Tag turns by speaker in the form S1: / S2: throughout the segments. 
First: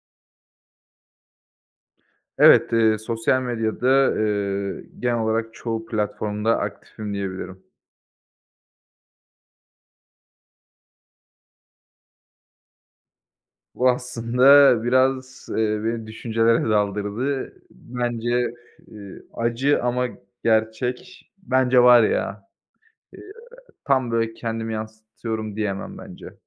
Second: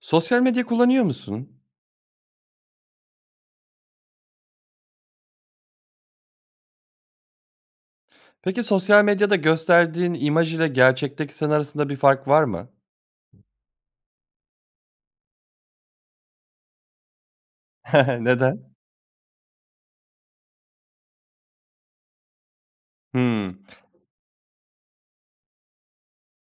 S1: Sosyal medya kullanıyor musun?
S2: Evet, eee, sosyal medyada, eee, genel olarak çoğu platformda aktifim diyebilirim.
S1: Peki, sosyal medyada gösterdiğin imaj ile gerçekteki sen arasında bir fark var mı?
S2: Bu aslında biraz, eee, beni düşüncelere daldırdı. Bence,
S1: Neden?
S2: eee, acı ama gerçek, bence var ya, eee,
S1: Hımm.
S2: tam, böyle, kendimi yansıtıyorum diyemem, bence.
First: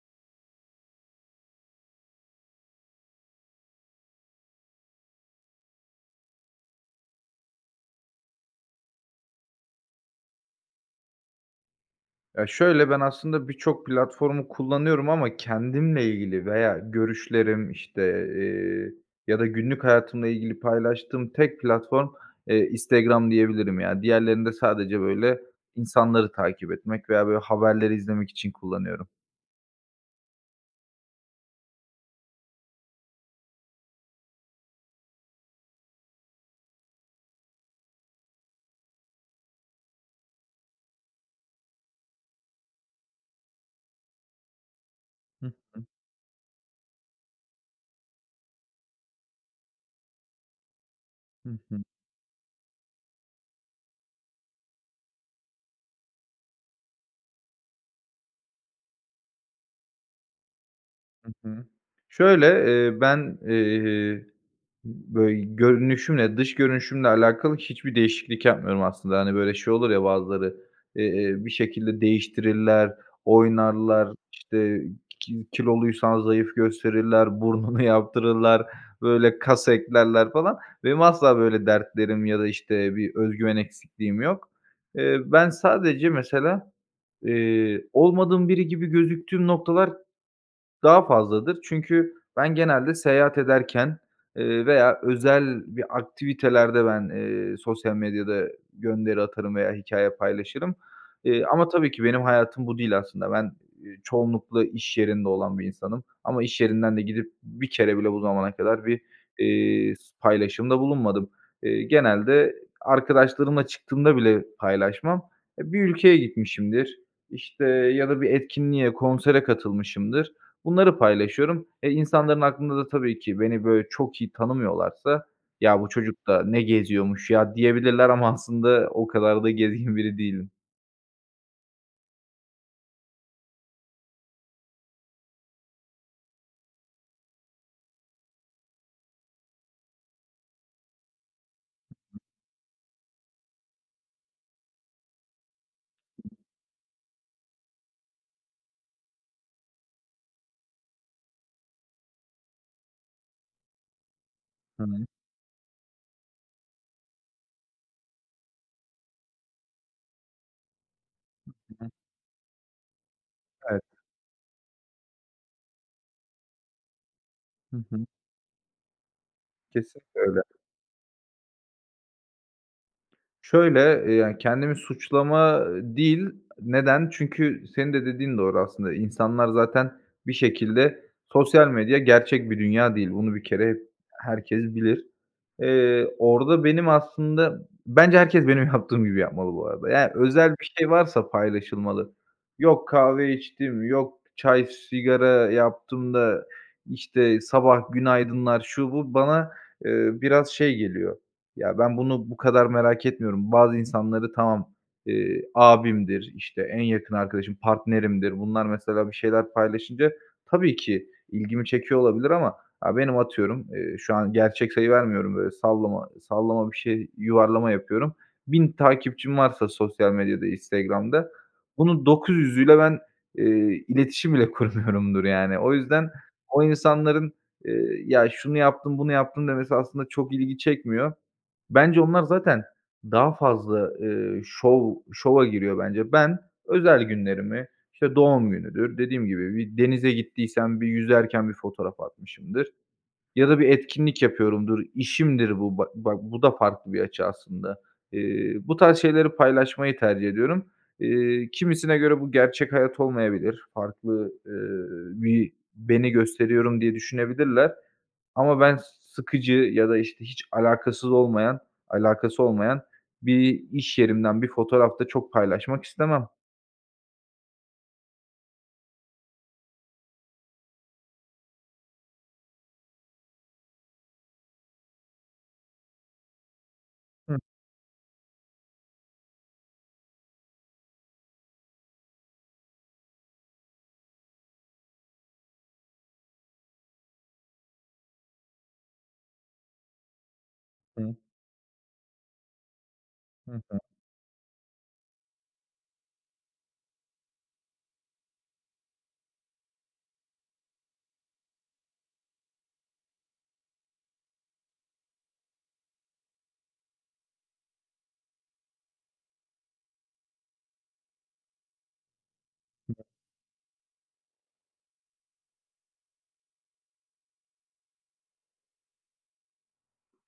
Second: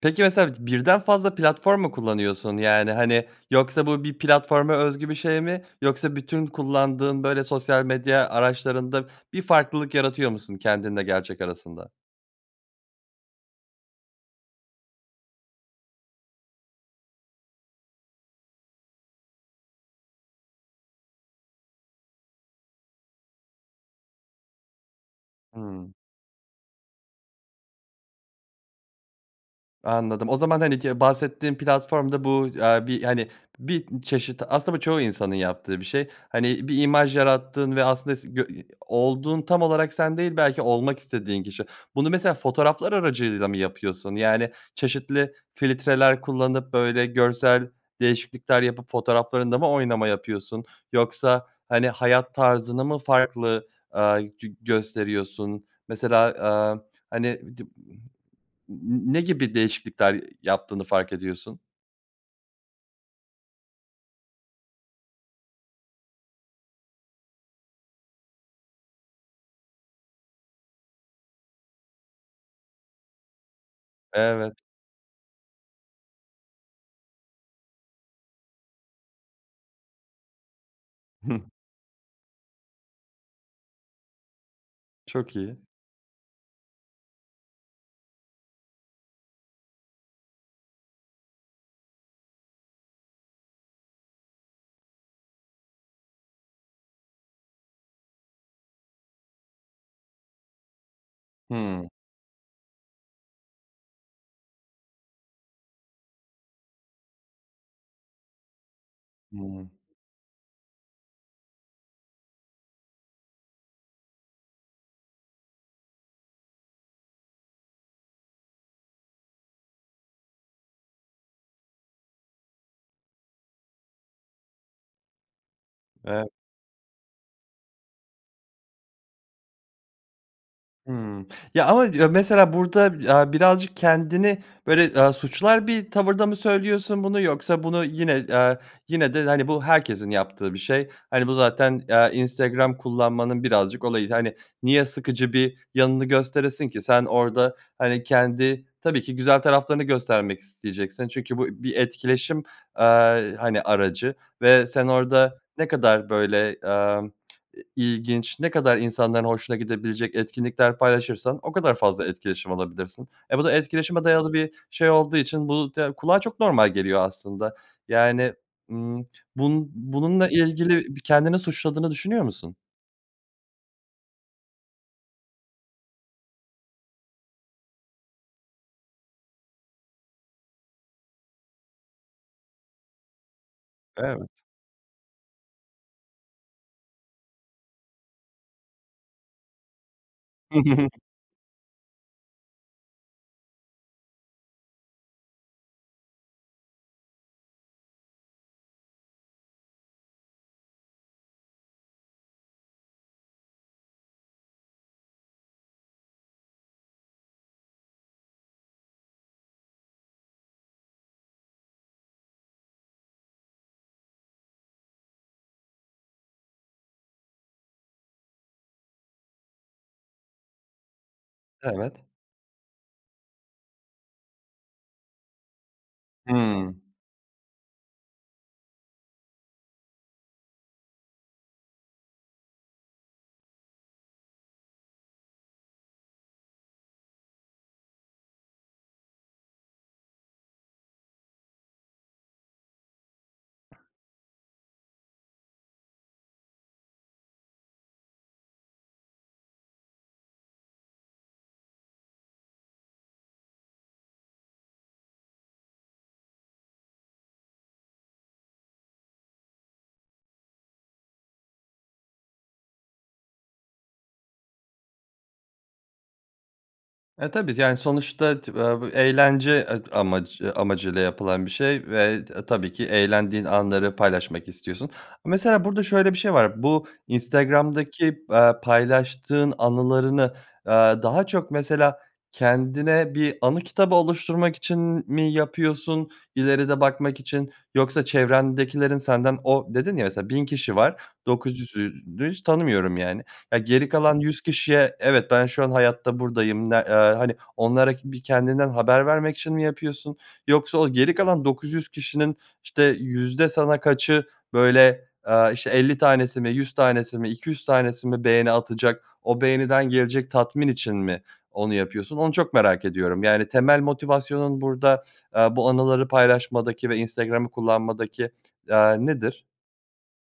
S1: Peki, mesela birden fazla platform mu kullanıyorsun? Yani, hani, yoksa bu bir platforma özgü bir şey mi? Yoksa bütün kullandığın, böyle, sosyal medya araçlarında bir farklılık yaratıyor musun kendinle gerçek arasında?
S2: Ya, şöyle, ben aslında birçok platformu kullanıyorum ama kendimle ilgili veya görüşlerim işte, eee, ya da günlük hayatımla ilgili paylaştığım tek platform, eee, Instagram diyebilirim, yani. Diğerlerinde sadece, böyle,
S1: Hıı.
S2: insanları takip etmek veya, böyle, haberleri izlemek için kullanıyorum.
S1: Anladım, o zaman, hani, ki bahsettiğin platformda bu, eee, bir, hani, bir çeşit, aslında bu çoğu insanın yaptığı bir şey. Hani, bir imaj yarattığın ve aslında se gö olduğun tam olarak sen değil, belki olmak istediğin kişi. Bunu mesela fotoğraflar aracılığıyla mı yapıyorsun? Yani, çeşitli
S2: Hı hı.
S1: filtreler kullanıp, böyle, görsel değişiklikler yapıp, fotoğraflarında mı oynama yapıyorsun? Yoksa,
S2: Hı hı.
S1: hani, hayat tarzını mı farklı, aaa, gö gösteriyorsun? Mesela, aaa, hani, di n n ne gibi değişiklikler yaptığını fark
S2: Hı
S1: ediyorsun?
S2: hı. Şöyle, eee, ben, eee, böy görünüşümle, dış görünüşümle alakalı hiçbir değişiklik yapmıyorum aslında. Hani, böyle, şey olur ya bazıları, eee, bir şekilde değiştirirler, oynarlar,
S1: Evet.
S2: işte, ki kiloluysan zayıf gösterirler, burnunu yaptırırlar, böyle, kas eklerler falan. Benim asla böyle dertlerim ya da, işte, bir özgüven eksikliğim yok. Eee,
S1: Çok
S2: ben
S1: iyi.
S2: sadece mesela, eee, olmadığım biri gibi gözüktüğüm noktalar daha fazladır. Çünkü ben genelde seyahat ederken, eee, veya özel bir aktivitelerde ben, eee, sosyal medyada gönderi atarım veya hikâye paylaşırım, eee, ama
S1: Hıı.
S2: tabii ki benim hayatım bu değil aslında. Ben, eee, çoğunlukla iş yerinde olan bir insanım ama iş yerinden de gidip bir kere bile bu zamana kadar bir,
S1: Hıı.
S2: eee, s paylaşımda bulunmadım. Eee, genelde arkadaşlarımla çıktığımda bile paylaşmam. E, bir ülkeye gitmişimdir, işte, ya da bir etkinliğe, konsere katılmışımdır, bunları paylaşıyorum. E, insanların aklında da tabii ki beni, böyle, çok iyi tanımıyorlarsa, ya bu çocuk
S1: Evet.
S2: da ne geziyormuş ya diyebilirler ama aslında o kadar da gezgin biri değilim.
S1: Hımm. Ya, ama ya, mesela burada, aaa, birazcık kendini, böyle, eee, suçlar bir tavırda mı söylüyorsun bunu yoksa bunu yine, eee, yine de bu, hani, bu herkesin yaptığı bir şey, hani, bu zaten, eee, Instagram kullanmanın birazcık olayı, hani, niye sıkıcı bir yanını gösteresin ki sen orda, hani, kendi tabii ki güzel taraflarını göstermek isteyeceksin çünkü bu bir etkileşim, eee, hani, aracı ve
S2: Hı
S1: sen
S2: hı.
S1: orda ne kadar, böyle, emm, ilginç, ne kadar insanların hoşuna gidebilecek etkinlikler paylaşırsan, o
S2: Hı
S1: kadar
S2: hı.
S1: fazla etkileşim alabilirsin. E, bu da
S2: Evet.
S1: etkileşime dayalı bir şey olduğu için bu da kulağa çok normal geliyor aslında,
S2: Hı hı.
S1: yani, ımm, bun
S2: Kesinlikle
S1: bununla
S2: öyle.
S1: ilgili bir kendini suçladığını düşünüyor musun?
S2: Şöyle, eee, yani, kendimi suçlama değil. Neden? Çünkü senin de dediğin doğru aslında. İnsanlar zaten bir şekilde Sosyal medya gerçek bir dünya değil, bunu bir kere
S1: Evet.
S2: herkes bilir. Eee, orada benim aslında Bence herkes benim yaptığım gibi yapmalı bu arada. Yani, özel bir şey varsa paylaşılmalı. Yok, "Kahve içtim.", yok, "Çay, sigara yaptım." da, işte, sabah "Günaydınlar!", şu, bu... Bana, eee, biraz şey geliyor; ya, ben bunu bu kadar merak etmiyorum. Bazı insanları tamam, eee, abimdir, işte, en yakın arkadaşım, partnerimdir, bunlar mesela bir şeyler paylaşınca tabii ki ilgimi çekiyor olabilir ama, aaa, benim, atıyorum, eee, şu an gerçek sayı vermiyorum, böyle, sallama sallama bir şey, yuvarlama yapıyorum. 1.000 takipçim varsa sosyal medyada, Instagram'da,
S1: Evet.
S2: bunun 900'üyle ben, eee, iletişim bile kurmuyorumdur, yani. O yüzden o
S1: Hımm.
S2: insanların, eee, "Ya, şunu yaptım, bunu yaptım." demesi aslında çok ilgi çekmiyor. Bence onlar zaten daha fazla, eee, şov şova giriyor bence. Ben özel günlerimi, işte, doğum günüdür, dediğim gibi, bir denize gittiysem bir yüzerken bir fotoğraf atmışımdır ya da bir etkinlik yapıyorumdur, işimdir bu, ba bak, bu da farklı bir açı aslında. Eee, bu tarz şeyleri paylaşmayı tercih ediyorum. Eee, kimisine göre bu gerçek hayat olmayabilir, farklı, eee, bir beni gösteriyorum diye düşünebilirler. Ama ben sıkıcı ya da işte hiç alakasız olmayan alakası olmayan bir iş yerimden bir fotoğraf da çok paylaşmak istemem.
S1: E, tabii. Yani, sonuçta tı vav bu eğlence ed amac eee, amacıyla yapılan bir şey ve t tabii ki eğlendiğin anları paylaşmak istiyorsun. Mesela burada şöyle bir şey var, bu
S2: Hıh.
S1: Instagram'daki, aaa, paylaştığın anılarını, aaa, daha çok mesela kendine bir anı kitabı oluşturmak için m mi yapıyorsun, ileride bakmak için? Yoksa çevrendekilerin senden O, dedin ya, mesela, "1.000 kişi var,
S2: Hıı.
S1: 900'ünü hiç tanımıyorum, yani."
S2: Hı
S1: Ya,
S2: hı.
S1: geri kalan 100 kişiye, "Evet, ben şu an hayatta, buradayım." Ne, eee, hani, onlara ki bir kendinden haber vermek için mi yapıyorsun? Yoksa o geri kalan 900 kişinin, işte, yüzde sana kaçı, böyle, aaa, işte, 50 tanesi mi, 100 tanesi mi, 200 yüz tanesi mi beğeni atacak, o beğeniden gelecek tatmin için mi onu yapıyorsun? Onu çok merak
S2: [unintelligible]
S1: ediyorum. Yani, temel motivasyonun burada, aaa, bu anıları paylaşmadaki ve Instagram'ı kullanmadaki, aaa, nedir?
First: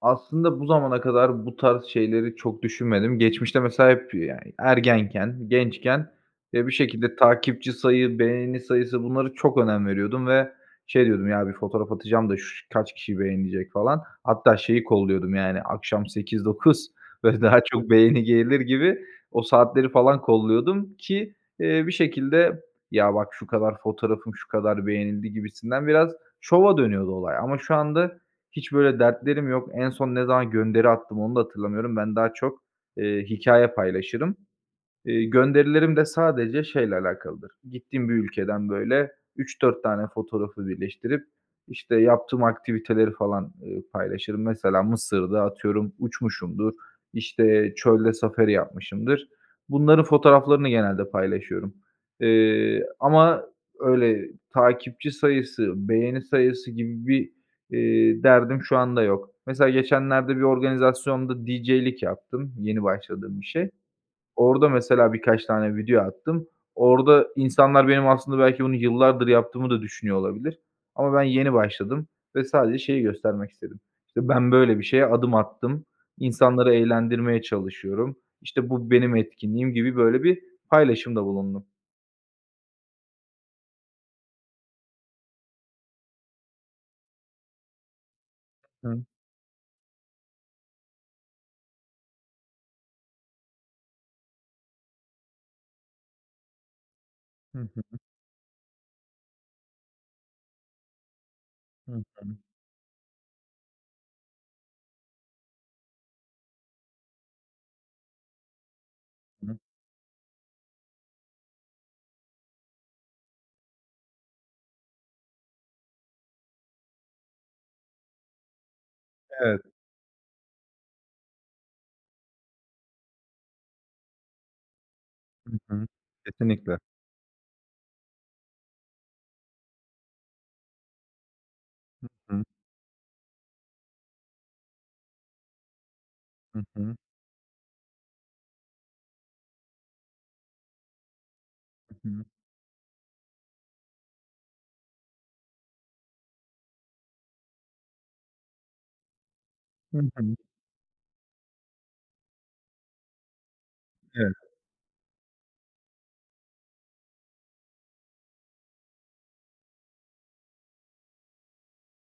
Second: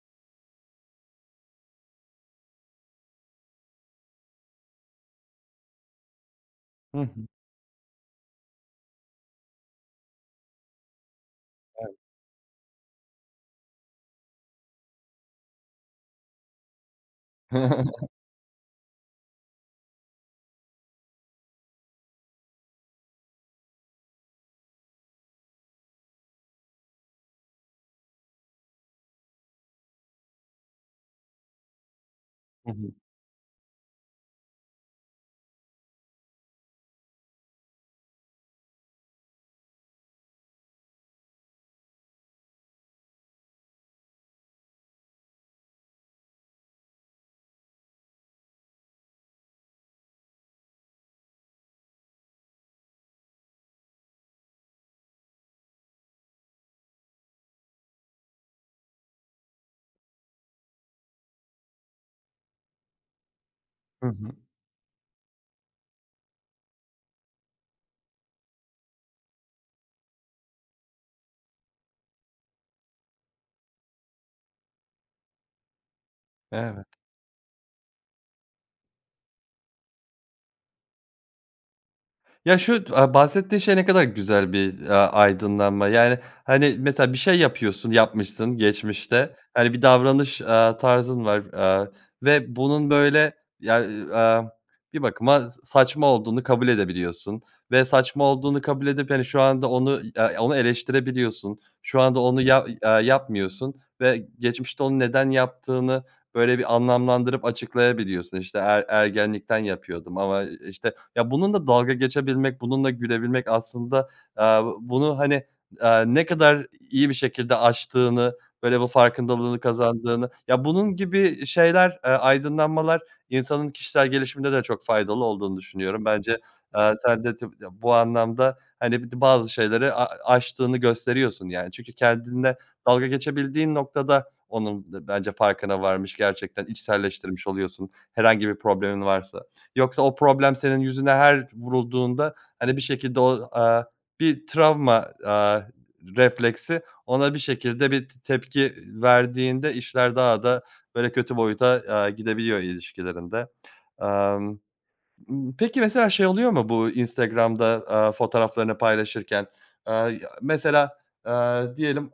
S2: Aslında bu zamana kadar bu tarz şeyleri çok düşünmedim. Geçmişte mesela hep yani, ergenken, gençken, eee, bir
S1: Hı
S2: şekilde
S1: hı.
S2: takipçi sayı, beğeni sayısı, bunlara çok önem veriyordum ve şey diyordum, ya bir fotoğraf
S1: Evet.
S2: atacağım da şu kaç kişi beğenecek falan. Hatta şeyi kolluyordum yani akşam 8-9, böyle daha çok beğeni gelir gibi o saatleri falan kolluyordum ki, eee, bir şekilde, ya bak şu kadar fotoğrafım şu kadar beğenildi gibisinden biraz şova dönüyordu olay. Ama şu anda hiç böyle dertlerim yok. En son ne zaman gönderi attım onu da hatırlamıyorum, ben daha çok,
S1: Hı hı.
S2: eee, hikâye paylaşırım. Iıı, gönderilerim de sadece şeyle alakalıdır, gittiğim bir ülkeden böyle 3-4 tane fotoğrafı birleştirip, işte yaptığım aktiviteleri falan, ııı, paylaşırım. Mesela Mısır'da atıyorum uçmuşumdur, işte çölde safari yapmışımdır. Bunların fotoğraflarını genelde paylaşıyorum, ııı, ama öyle takipçi sayısı, beğeni sayısı gibi bir, eee, derdim şu anda yok. Mesela geçenlerde bir organizasyonda DJ'lik yaptım, yeni başladığım bir şey.
S1: Hı hı.
S2: Orada mesela birkaç tane video attım. Orada insanlar benim aslında belki bunu yıllardır yaptığımı da düşünüyor olabilir ama ben yeni başladım ve sadece şeyi göstermek istedim, işte ben böyle bir şeye adım attım, insanları
S1: Evet.
S2: eğlendirmeye çalışıyorum, işte bu benim etkinliğim gibi böyle bir paylaşımda bulundum.
S1: Ya, şu d aaa, bahsettiğin şey ne kadar güzel bir, ya, aydınlanma. Yani, hani, mesela bir şey yapıyorsun yapmışsın
S2: Hıı.
S1: geçmişte, hani, bir davranış, aaa, tarzın var, aaa, ve bunun böyle, ya, iii, amm, bir bakıma s saçma olduğunu kabul edebiliyorsun
S2: Hı
S1: ve
S2: hı.
S1: saçma olduğunu kabul edip, hani, şu anda onu, i ya, onu eleştirebiliyorsun.
S2: Hı
S1: Şu anda
S2: hı.
S1: onu, ya, i eee, yapmıyorsun ve geçmişte onu neden yaptığını, böyle, bir anlamlandırıp açıklayabiliyorsun. İşte, "Er
S2: Hıı.
S1: ergenlikten yapıyordum ama, eee, işte" Ya, bununla dalga geçebilmek, bununla gülebilmek aslında, aaa, bunu, hani, aaa, ne kadar iyi bir şekilde aştığını, böyle, bu
S2: Evet.
S1: farkındalığını kazandığını Ya, bunun gibi i şeyler, eee, aydınlanmalar insanın kişisel gelişiminde de çok faydalı olduğunu
S2: Hı hı.
S1: düşünüyorum. Bence,
S2: Kesinlikle.
S1: aaa, sen de tabii, ya, bu anlamda, hani, bir de bazı şeyleri a aştığını gösteriyorsun, yani. Çünkü
S2: Hı hı.
S1: kendinle dalga geçebildiğin noktada onun d bence farkına varmış,
S2: Hı
S1: gerçekten
S2: hı.
S1: içselleştirmiş oluyorsun herhangi bir problemin varsa. Yoksa o problem senin yüzüne her
S2: I hı.
S1: vurulduğunda, hani, bir şekilde o, aaa, bir travma, aaa, r refleksi ona bir şekilde bir t tepki verdiğinde
S2: Hı
S1: işler
S2: hı.
S1: daha da, böyle, kötü boyuta, aaa, gidebiliyor ilişkilerinde.
S2: Eve
S1: Amm, mmm, peki mesela şey oluyor mu bu Instagram'da, aaa, fotoğraflarını paylaşırken? Aaa, ya, mesela, aaa, diyelim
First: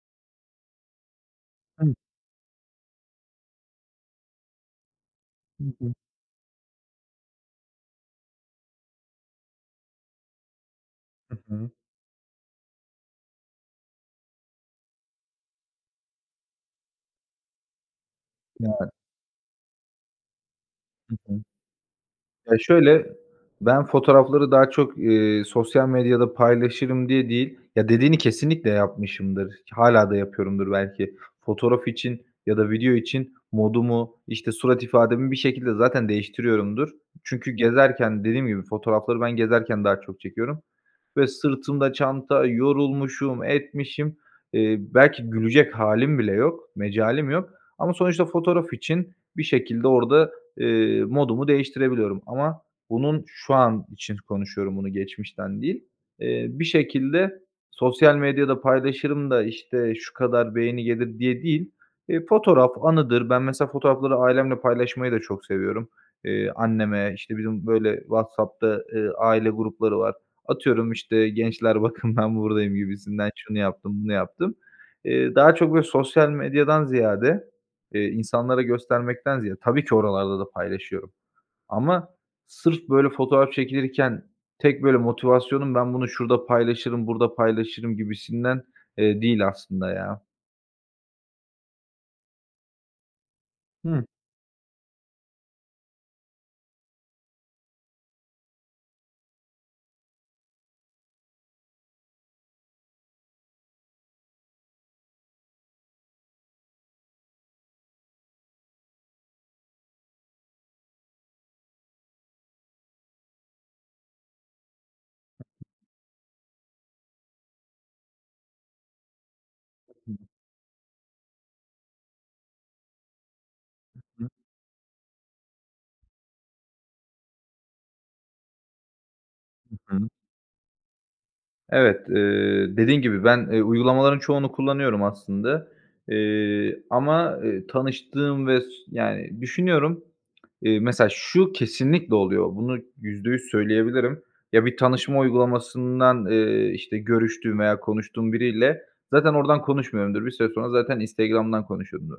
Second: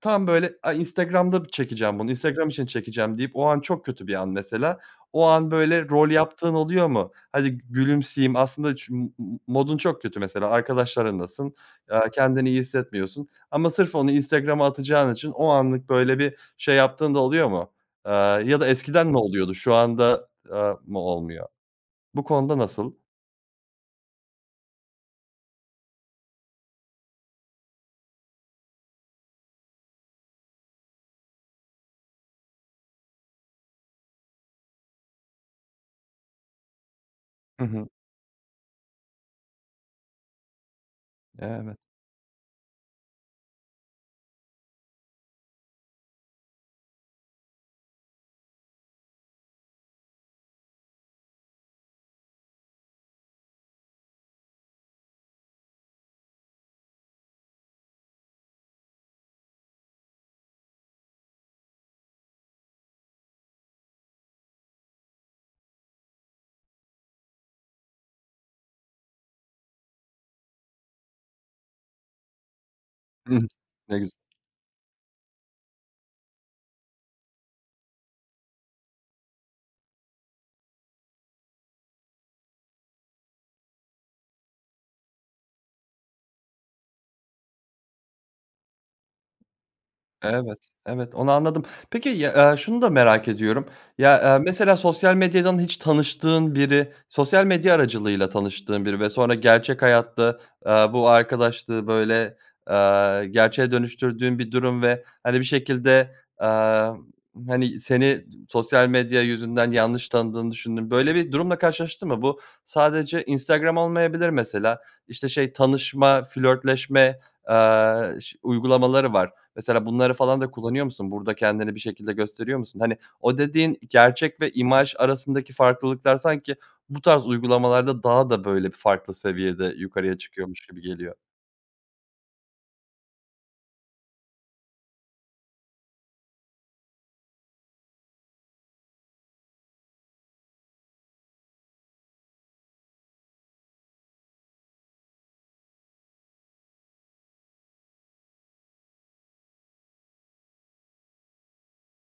S1: tam, böyle, "Ay, Instagram'da bir
S2: [unintelligible]
S1: çekeceğim bunu, Instagram için çekeceğim." deyip o an çok kötü bir an mesela. O an, böyle,
S2: [unintelligible]
S1: rol yaptığın oluyor mu? "Hadi gü gülümseyeyim." Aslında çün modun çok kötü mesela.
S2: Hı
S1: Arkadaşlarınlasın,
S2: hı.
S1: aaa, kendini iyi hissetmiyorsun ama sırf onu Instagram'a atacağın için o anlık, böyle, bir şey yaptığın da oluyor mu? Aaa, ya da
S2: Evet.
S1: eskiden mi oluyordu? Şu anda, aaa, mı
S2: Hı hı.
S1: olmuyor? Bu konuda
S2: Eee,
S1: nasıl?
S2: şöyle, ben fotoğrafları daha çok, eee, sosyal medyada paylaşırım diye değil Ya, dediğini kesinlikle yapmışımdır, ki hâlâ da yapıyorumdur belki. Fotoğraf için ya da video için modumu, işte, surat ifademi bir şekilde zaten değiştiriyorumdur. Çünkü
S1: I hı.
S2: gezerken, dediğim gibi, fotoğrafları ben gezerken daha çok çekiyorum ve
S1: Evet.
S2: sırtımda çanta, yorulmuşum, etmişim. Eee, belki gülecek hâlim bile yok, mecalim yok ama sonuçta fotoğraf için bir şekilde orada, eee, modumu değiştirebiliyorum ama bunun şu an için konuşuyorum, bunu geçmişten değil. Eee, bir şekilde "Sosyal medyada paylaşırım da, işte, şu kadar beğeni gelir." diye değil, eee, fotoğraf anıdır. Ben mesela fotoğrafları ailemle paylaşmayı da çok seviyorum. Eee, anneme, işte, bizim, böyle, WhatsApp'ta, eee, aile grupları var. Atıyorum, işte, "Gençler bakın, ben buradayım." gibisinden.
S1: I hı.
S2: "Şunu yaptım,
S1: Ne güz
S2: bunu yaptım." Eee, daha çok, böyle, sosyal medyadan ziyade, eee, insanlara göstermekten ziyade Tabii ki oralarda da paylaşıyorum ama sırf böyle fotoğraf çekilirken tek, böyle, motivasyonum, "Ben bunu şurada paylaşırım, burada paylaşırım." gibisinden, eee, değil aslında ya.
S1: Evet, evet onu anladım. Peki, ya, eee, şunu da merak ediyorum.
S2: Hıı.
S1: Ya, eee, mesela sosyal medyadan hiç tanıştığın biri sosyal medya aracılığıyla tanıştığın biri ve sonra gerçek hayatta, aaa, bu arkadaşlığı, böyle, aaa, gerçeğe dönüştürdüğün bir durum ve, hani, bir şekilde, amm, hani, seni sosyal medya yüzünden yanlış tanıdığını düşündüğün böyle bir durumla karşılaştın mı? Bu sadece Instagram olmayabilir mesela, işte, şey tanışma, flörtleşme, aaa, ş uygulamaları var. Mesela bunları
S2: [unintelligible]
S1: falan da kullanıyor musun? Burada kendini bir şekilde gösteriyor musun? Hani, o dediğin i
S2: Hı hı.
S1: gerçek ve imaj arasındaki farklılıklar sanki bu tarz uygulamalarda daha da, böyle, bir farklı seviyede
S2: Hı hı.
S1: yukarıya çıkıyormuş gibi geliyor.
S2: Evet, eee, dediğin gibi ben, eee, uygulamaların çoğunu kullanıyorum aslında. Eee, ama, eee, tanıştığım ve s yani düşünüyorum, eee, mesela şu kesinlikle oluyor. Bunu %100 söyleyebilirim. Ya bir tanışma uygulamasından, eee, işte, görüştüğüm veya konuştuğum biriyle zaten oradan konuşmuyorumdur, bir süre sonra zaten Instagram'dan konuşuyumdur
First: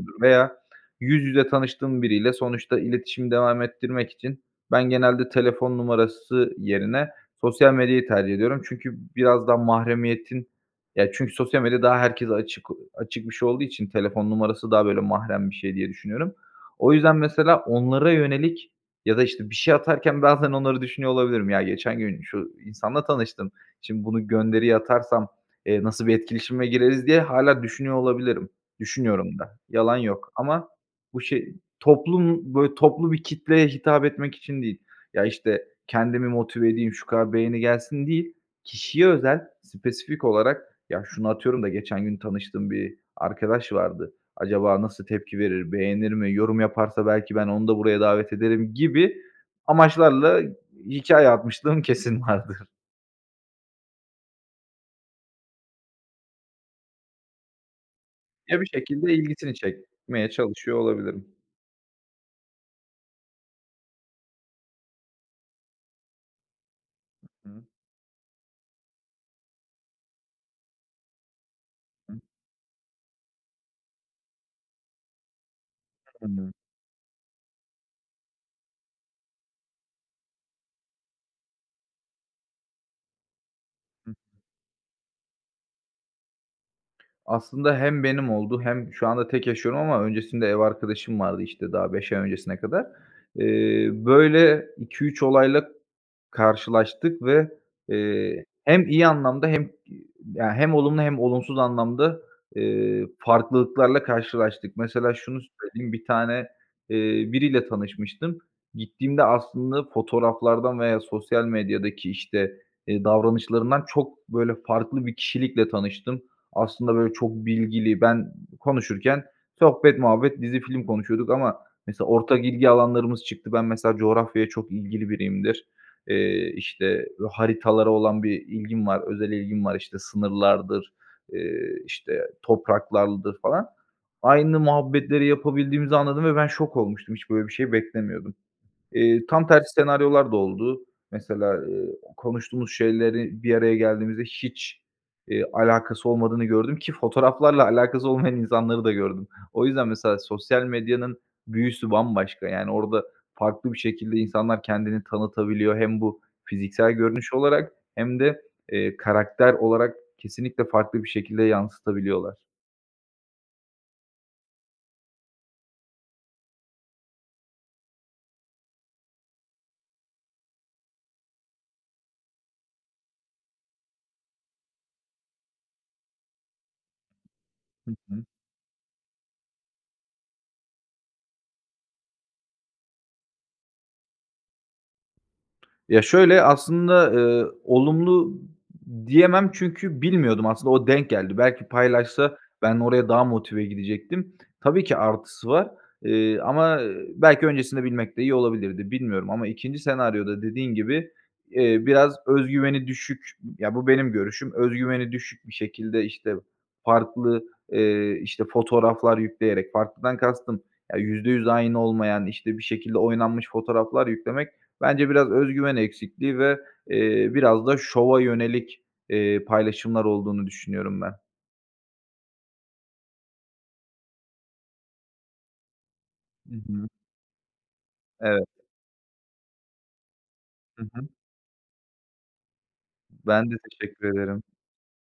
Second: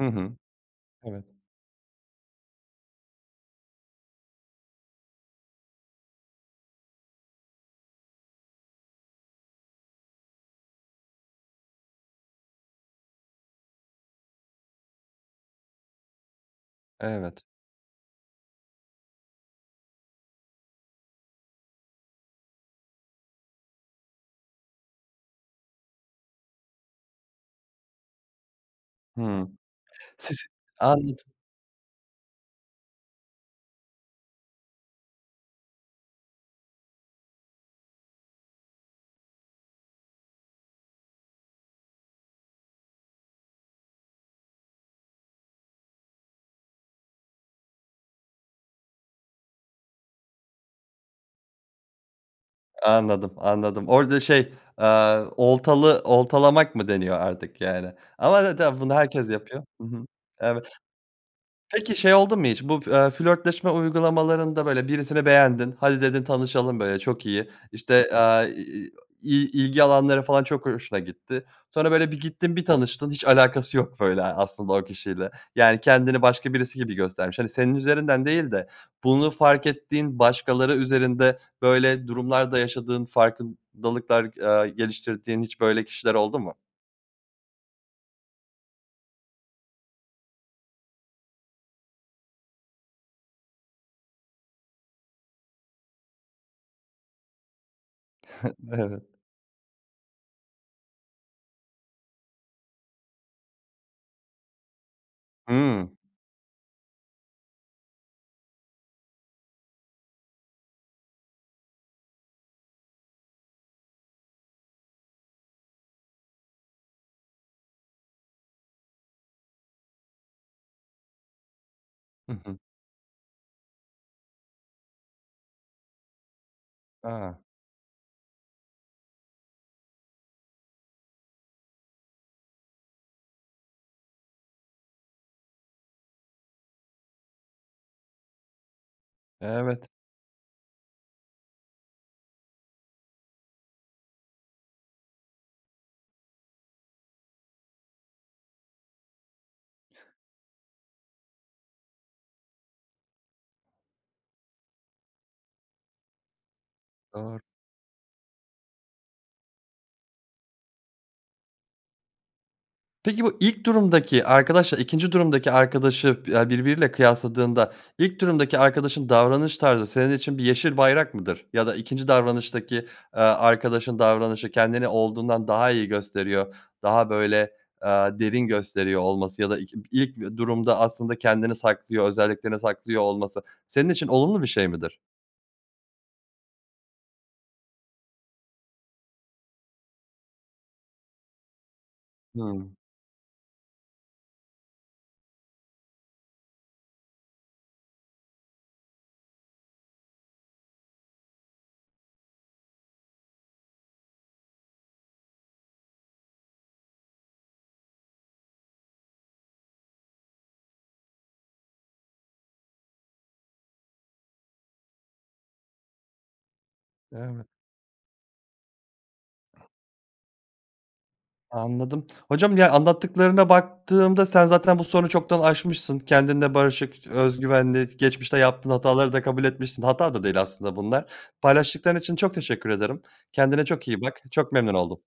S1: Hı hı.
S2: veya yüz
S1: Evet.
S2: yüze tanıştığım biriyle sonuçta iletişimi devam ettirmek için ben genelde telefon numarası yerine sosyal medyayı tercih ediyorum. Çünkü biraz daha mahremiyetin, ya çünkü sosyal medya daha herkese açık açık bir şey olduğu için telefon numarası daha böyle mahrem bir şey diye düşünüyorum. O yüzden
S1: Evet.
S2: mesela onlara yönelik ya da işte bir şey atarken bazen onları düşünüyor olabilirim. Ya geçen gün şu insanla tanıştım, şimdi bunu gönderiyi atarsam, eee, nasıl bir etkileşime gireriz diye hâlâ düşünüyor olabilirim. Düşünüyorum
S1: Hıı.
S2: da, yalan yok.
S1: Siz
S2: Ama bu
S1: anladım.
S2: şey, toplum böyle toplu bir kitleye hitap etmek için değil, ya, işte, kendimi motive edeyim, şu kadar beğeni gelsin değil, kişiye özel, spesifik olarak, ya şunu atıyorum da geçen gün tanıştığım bir arkadaş vardı. Acaba nasıl tepki verir, beğenir mi, yorum yaparsa belki ben onu da buraya davet ederim gibi amaçlarla hikâye atmışlığım kesin vardır.
S1: Anladım, anladım. Orada şey, eee, oltalı oltalamak mı deniyor artık yani. Ama
S2: Ya bir
S1: zaten bunu
S2: şekilde
S1: herkes
S2: ilgisini
S1: yapıyor. Hı hı,
S2: çekmeye
S1: eve
S2: çalışıyor olabilirim.
S1: Peki şey oldu mu hiç? Bu f eee, flörtleşme uygulamalarında, böyle, birisini beğendin, "hadi" dedin, "tanışalım", böyle, çok
S2: Hı
S1: iyi.
S2: hı.
S1: İşte, eee, iii, i ilgi alanları falan çok ho hoşuna gitti. Sonra böyle bir
S2: Hı.
S1: gittin, bir tanıştın hiç alakası yok, böyle, aslında o kişiyle. Yani kendini başka
S2: [unintelligible]
S1: birisi gibi göstermiş hani, senin üzerinden değil de bunu fark ettiğin başkaları üzerinde böyle durumlar da yaşadığın
S2: Hıh.
S1: farkındalıklar, aaa, geliştirdiğin hiç böyle kişiler oldu mu?
S2: Aslında hem benim oldu hem şu anda tek yaşıyorum ama öncesinde ev arkadaşım vardı, işte, daha 5 ay öncesine kadar. Eee, böyle 2-3 olayla karşılaştık ve, eee, hem iyi
S1: Evet.
S2: anlamda hem, iii, ya hem olumlu hem olumsuz anlamda, eee, farklılıklarla karşılaştık. Mesela şunu
S1: Hıı.
S2: söyleyeyim, 1 tane, eee, biriyle tanışmıştım. Gittiğimde aslında fotoğraflardan veya sosyal medyadaki işte, iii, davranışlarından çok, böyle, farklı bir kişilikle tanıştım. Aslında böyle çok bilgili, ben konuşurken sohbet, muhabbet, dizi, film konuşuyorduk ama mesela
S1: Hı
S2: ortak
S1: hı.
S2: ilgi alanlarımız çıktı. Ben mesela coğrafyaya çok ilgili biriyimdir. Eee, işte,
S1: A.
S2: haritalara olan bir ilgim var, özel ilgim var. İşte sınırlardır, eee, işte topraklardır falan. Aynı muhabbetleri yapabildiğimizi anladım ve ben şok olmuştum. Hiç böyle bir şey beklemiyordum. Eee, tam tersi
S1: Evet.
S2: senaryolar da oldu. Mesela, ııı, konuştuğumuz şeyleri bir araya geldiğimizde hiç, iii, alakası olmadığını gördüm ki fotoğraflarla alakası olmayan insanları da gördüm. O yüzden mesela sosyal medyanın büyüsü bambaşka, yani orada farklı bir şekilde insanlar kendini tanıtabiliyor. Hem bu fiziksel görünüş
S1: Doğru.
S2: olarak hem de, eee, karakter olarak kesinlikle farklı bir şekilde yansıtabiliyorlar.
S1: Peki bu ilk durumdaki arkadaşla ikinci durumdaki arkadaşı ya birbiriyle kıyasladığında, ilk durumdaki arkadaşın davranış tarzı senin için bir yeşil bayrak mıdır? Ya da ikinci davranıştaki, eee, arkadaşın davranışı kendini olduğundan daha iyi gösteriyor. Daha böyle, eee,
S2: Hı hı.
S1: derin gösteriyor olması ya da iki ilk durumda aslında kendini saklıyor, özelliklerini saklıyor olması senin için olumlu bir şey midir?
S2: Ya şöyle, aslında, ııı, olumlu diyemem çünkü bilmiyordum aslında, o denk geldi. Belki paylaşsa
S1: Hıı.
S2: ben oraya daha motive gidecektim. Tabii ki artısı var, ııı, ama, ııı, belki öncesinde bilmek de iyi olabilirdi, bilmiyorum ama ikinci senaryoda dediğin gibi, eee, biraz öz güveni düşük, ya bu benim görüşüm, öz güveni düşük bir şekilde işte farklı, eee, işte fotoğraflar yükleyerek, farklıdan kastım, ya %100 aynı olmayan, işte bir şekilde oynanmış fotoğraflar yüklemek, bence biraz öz güven eksikliği ve, eee,
S1: Evet.
S2: biraz da şova yönelik, eee, paylaşımlar olduğunu düşünüyorum ben.
S1: Anladım, hocam ya anlattıklarına baktığımda sen zaten bu sorunu çoktan aşmışsın, kendinle
S2: Hı hı.
S1: barışık, öz güvenli. Geçmişte
S2: Evet.
S1: yaptığın hataları da kabul etmişsin hata da değil aslında
S2: Hı
S1: bunlar.
S2: hı.
S1: Paylaştıkların için çok teşekkür ederim.
S2: Ben de
S1: Kendine çok iyi
S2: teşekkür
S1: bak,
S2: ederim.
S1: çok memnun oldum.